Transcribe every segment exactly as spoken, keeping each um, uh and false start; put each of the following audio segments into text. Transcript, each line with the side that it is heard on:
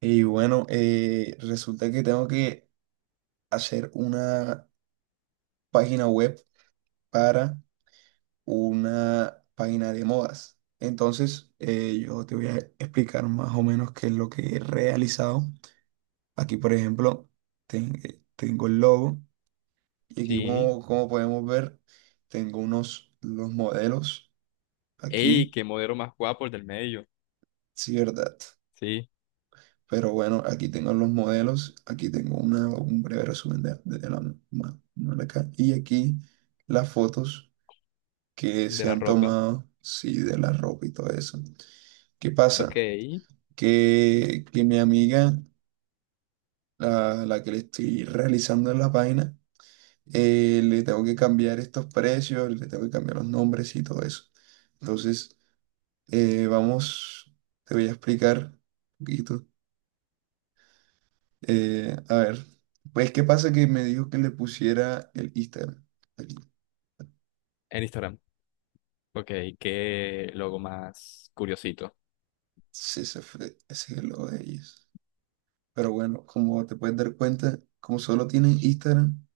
right: Y bueno, eh, resulta que tengo que hacer una página web para una página de modas. Entonces, eh, yo te voy a explicar más o menos qué es lo que he realizado. Aquí, por ejemplo, ten- eh, tengo el logo y aquí,
left: Sí.
right: como, como podemos ver, tengo unos los modelos
left: Ey,
right: aquí,
left: qué modelo más guapo el del medio.
right: sí, ¿verdad?
left: Sí,
right: Pero bueno, aquí tengo los modelos, aquí tengo una, un breve resumen de, de la ma- marca y aquí las fotos que
left: de
right: se
left: la
right: han
left: ropa.
right: tomado, sí, de la ropa y todo eso. ¿Qué
left: Ok.
right: pasa?
left: En
right: Que, que mi amiga, la, la que le estoy realizando la página, eh, le tengo que cambiar estos precios, le tengo que cambiar los nombres y todo eso. Entonces, eh, vamos, te voy a explicar un poquito. Eh, a ver, pues qué pasa que me dijo que le pusiera el Instagram. Aquí.
left: Instagram. Ok, qué logo más curiosito.
right: Sí, ese fue- ese es el logo de ellos. Pero bueno, como te puedes dar cuenta, como solo tienen Instagram,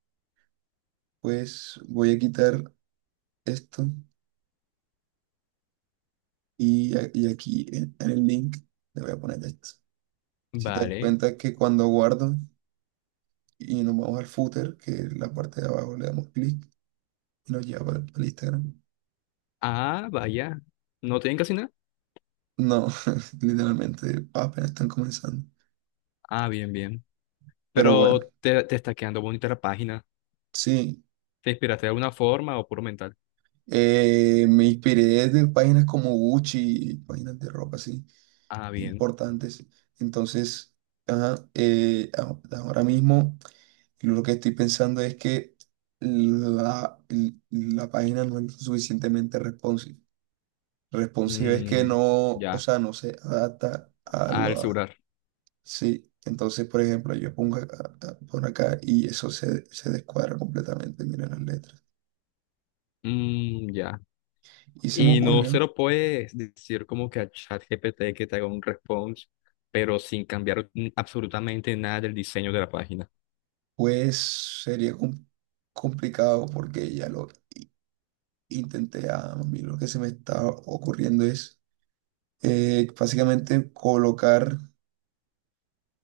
right: pues voy a quitar esto y, a- y aquí en, en el link le voy a poner esto. Si te das
left: Vale.
right: cuenta que cuando guardo y nos vamos al footer, que es la parte de abajo, le damos clic y nos lleva al al Instagram.
left: Ah, vaya. ¿No tienen casi nada?
right: No, literalmente apenas están comenzando.
left: Ah, bien, bien.
right: Pero bueno,
left: Pero te, te está quedando bonita la página.
right: sí.
left: ¿Te inspiraste de alguna forma o puro mental?
right: Eh, me inspiré de páginas como Gucci, páginas de ropa así,
left: Ah, bien.
right: importantes. Entonces, ajá, eh, a- ahora mismo lo que estoy pensando es que la, la página no es suficientemente responsive. Responsive es que
left: Mm,
right: no, o
left: ya.
right: sea, no se adapta a
left: Al
right: lo.
left: celular.
right: Sí, entonces, por ejemplo, yo pongo acá- por acá y eso se, se descuadra completamente, mira las letras.
left: Mm, ya.
right: Y se me
left: Y no se
right: ocurrió.
left: lo puedes decir como que a ChatGPT que te haga un response, pero sin cambiar n- absolutamente nada del diseño de la página.
right: Pues sería com- complicado porque ya lo intenté. A mí lo que se me está ocurriendo es eh, básicamente colocar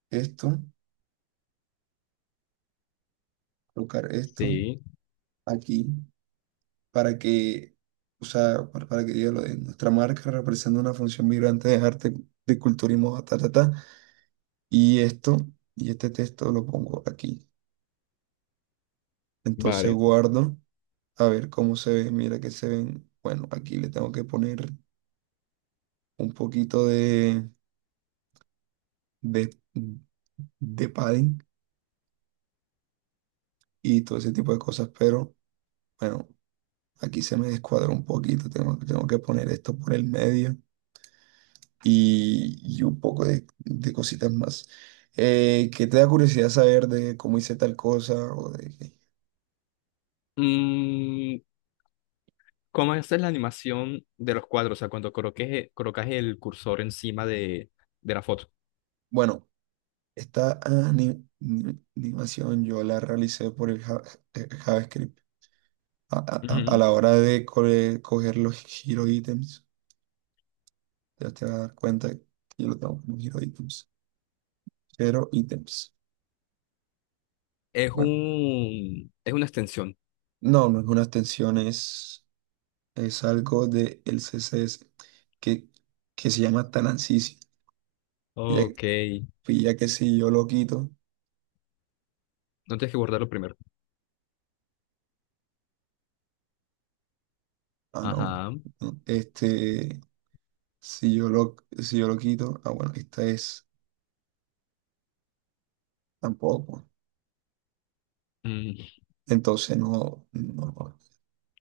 right: esto, colocar esto
left: Sí,
right: aquí para que, o sea, para, para que diga lo de nuestra marca representa una función vibrante de arte, de culturismo, ta, ta, ta. Y esto, y este texto lo pongo aquí. Entonces
left: vale.
right: guardo, a ver cómo se ve. Mira que se ven. Bueno, aquí le tengo que poner un poquito de. de, de padding y todo ese tipo de cosas, pero bueno, aquí se me descuadró un poquito, tengo, tengo que poner esto por el medio y, y un poco de, de cositas más. Eh, ¿qué te da curiosidad saber de cómo hice tal cosa? ¿O de, qué?
left: Mm, ¿Cómo haces la animación de los cuadros? O sea, cuando coloques, colocas el cursor encima de, de la foto.
right: Bueno, esta ani- ni- animación yo la realicé por el Ja- eh, JavaScript. A- a- a- a
left: Ujú.
right: la hora de co- coger los hero items, ya te vas a dar cuenta que yo lo tengo como hero items, pero items.
left: Es
right: Bueno,
left: un, es una extensión.
right: no, no es una extensión, es, es algo del C C S que, que se llama Tanansisi. Ya,
left: Ok.
right: pues ya que si yo lo quito,
left: No tienes que guardarlo primero.
right: ah, no,
left: Ajá.
right: no, este, si yo lo, si yo lo quito, ah, bueno, esta es tampoco.
left: Mm,
right: Entonces no, no,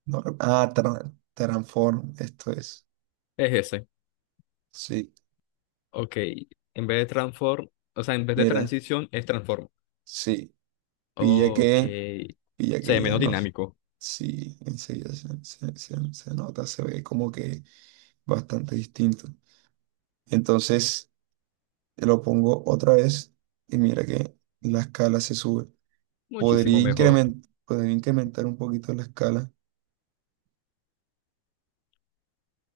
right: no, ah, tra- transform, esto es,
left: es ese.
right: sí,
left: Ok. En vez de transform, o sea, en vez de
right: mira,
left: transición, es transform.
right: sí, pilla
left: Ok.
right: que, pilla
left: Se
right: que
left: ve
right: ya
left: menos
right: no,
left: dinámico.
right: sí, enseguida se, se se- se nota, se ve como que bastante distinto. Entonces lo pongo otra vez y mira que la escala se sube. Podría
left: Muchísimo mejor.
right: incrementar, podría incrementar un poquito la escala,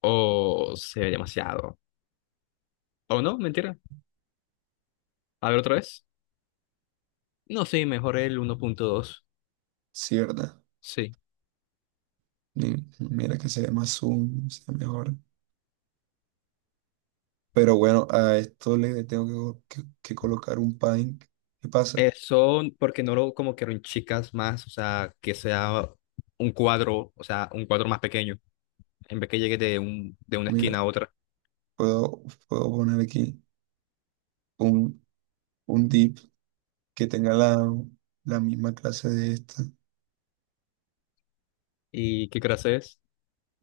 left: O se ve demasiado. O no, mentira. A ver otra vez. No, sí, mejor el uno punto dos.
right: ¿cierto?
left: Sí.
right: Y mira que se ve más zoom, se ve mejor. Pero bueno, a esto le tengo que, que- que colocar un padding. ¿Qué pasa?
left: Eso porque no lo como que en chicas más, o sea, que sea un cuadro, o sea, un cuadro más pequeño, en vez que llegue de un, de una
right: Mira,
left: esquina a otra.
right: puedo, puedo poner aquí un, un div que tenga la, la misma clase de esta,
left: ¿Y qué clase es?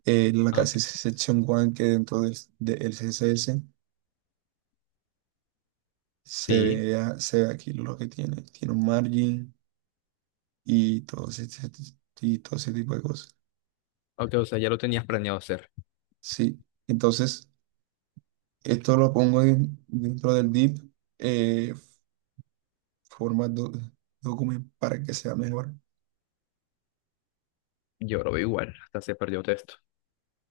right: eh, la
left: Ah,
right: clase
left: ok.
right: section one que dentro del, del C S S. Se
left: Sí.
right: ve, a- se ve aquí lo que tiene. Tiene un margin y todo ese, y todo ese tipo de cosas.
left: Ok, o sea, ya lo tenías planeado hacer.
right: Sí. Entonces, esto lo pongo en- dentro del div, eh, forma do- document para que sea mejor.
left: Yo lo veo igual, hasta se perdió texto.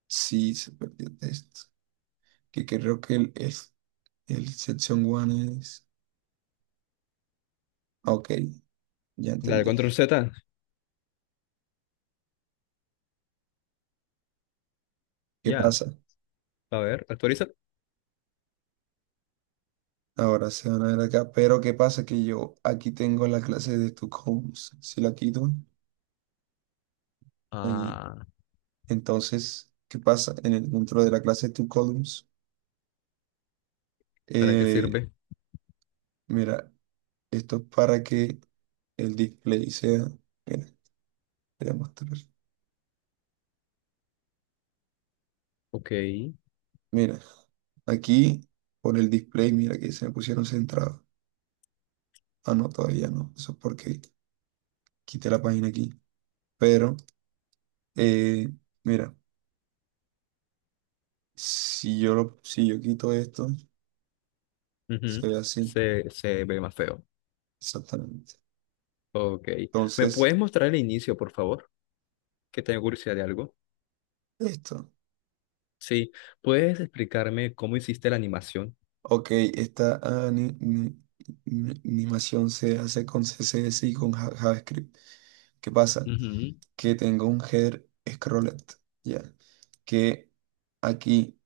right: Sí, se perdió el texto. Que creo que el, es, el section one es. Ok, ya
left: Dale
right: entendí.
left: control Z.
right: ¿Qué
left: Ya,
right: pasa?
left: a ver, actualiza.
right: Ahora se van a ver acá. Pero ¿qué pasa? Que yo aquí tengo la clase de Stockholm. Si la quito, ahí.
left: Ah.
right: Entonces, ¿qué pasa? En el, dentro de la clase toColumns,
left: ¿Para qué
right: eh,
left: sirve?
right: mira, esto es para que el display sea. Mira, te voy a mostrar.
left: Ok.
right: Mira, aquí por el display, mira que se me pusieron centrado. Ah, no, todavía no. Eso es porque quité la página aquí. Pero, eh, mira, si yo, lo, si yo quito esto, se
left: Ujú,
right: ve así,
left: Se, se ve más feo.
right: exactamente.
left: Ok. ¿Me
right: Entonces,
left: puedes mostrar el inicio, por favor? Que tengo curiosidad de algo.
right: esto.
left: Sí. ¿Puedes explicarme cómo hiciste la animación?
right: Ok, esta ani- ni- ni- animación se hace con C S S y con Ja- JavaScript. ¿Qué pasa?
left: Ujú.
right: Que tengo un header scrolled, ¿ya? Que aquí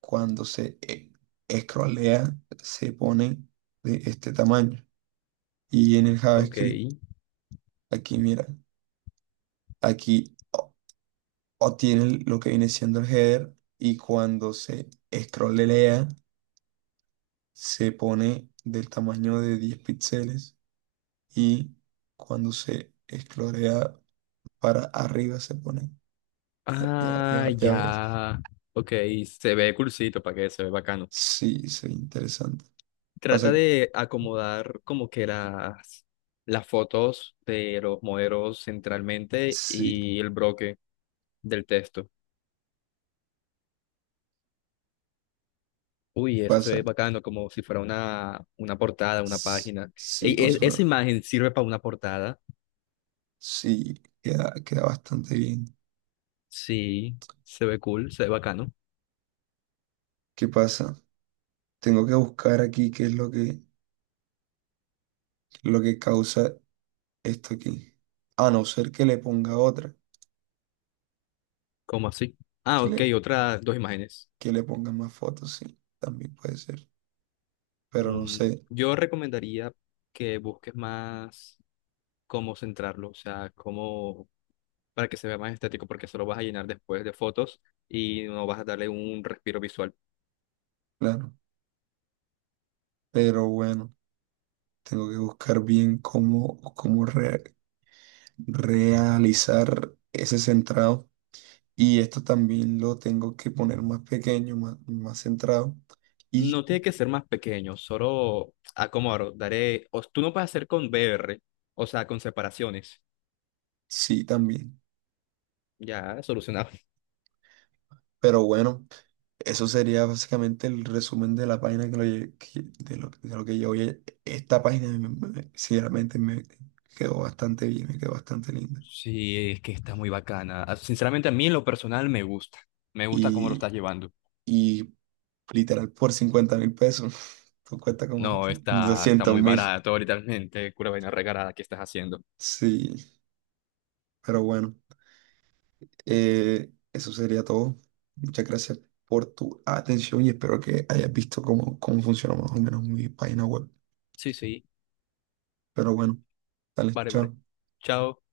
right: cuando se e- scrollea se pone de este tamaño. Y en el
left: Ok.
right: JavaScript, aquí mira, aquí o- obtiene lo que viene siendo el header y cuando se scrollea se pone del tamaño de diez píxeles. Y cuando se esclorea para arriba se pone. Ya, ya,
left: Ah,
right: ya, ya ves.
left: ya. Ok. Se ve cursito, para que se ve bacano.
right: Sí, se ve interesante. Pasa,
left: Trata
right: que-
left: de acomodar como que las, las fotos de los modelos centralmente
right: sí,
left: y el bloque del texto. Uy, eso se ve
right: pasa.
left: bacano, como si fuera una, una portada, una
right: s-
left: página. Ey,
right: Sí, como
left: e-
right: si
left: esa
right: fuera.
left: imagen sirve para una portada.
right: Sí, queda, queda bastante bien.
left: Sí, se ve cool, se ve bacano.
right: ¿Qué pasa? Tengo que buscar aquí qué es lo que, lo que causa esto aquí. A no ser que le ponga otra.
left: ¿Cómo así? Ah,
right: Que
left: ok,
right: le,
left: otras dos imágenes.
right: que le ponga más fotos, sí. También puede ser. Pero no
left: Mm,
right: sé,
left: yo recomendaría que busques más cómo centrarlo, o sea, cómo para que se vea más estético, porque eso lo vas a llenar después de fotos y no vas a darle un respiro visual.
right: claro. Pero bueno. Tengo que buscar bien cómo, cómo re- realizar ese centrado. Y esto también lo tengo que poner más pequeño, más, más centrado. Y
left: No tiene que ser más pequeño, solo acomodaré. Daré, o tú no puedes hacer con B R, o sea, con separaciones.
right: sí, también.
left: Ya, solucionado.
right: Pero bueno, eso sería básicamente el resumen de la página que lo, lle- que- de lo, de lo que yo oye. Esta página, me- me- sinceramente, me quedó bastante bien, me quedó bastante linda.
left: Sí, es que está muy bacana. Ah, sinceramente, a mí en lo personal me gusta. Me gusta cómo lo
right: Y,
left: estás llevando.
right: y literal, por cincuenta mil pesos, tú cuesta como
left: No, está, está
right: doscientos
left: muy
right: mil.
left: barato literalmente. Cura vaina regalada que estás haciendo.
right: Sí. Pero bueno, eh, eso sería todo. Muchas gracias por tu atención y espero que hayas visto cómo, cómo funciona más o menos mi página web.
left: Sí, sí.
right: Pero bueno, dale,
left: Vale, vale.
right: chao.
left: Chao.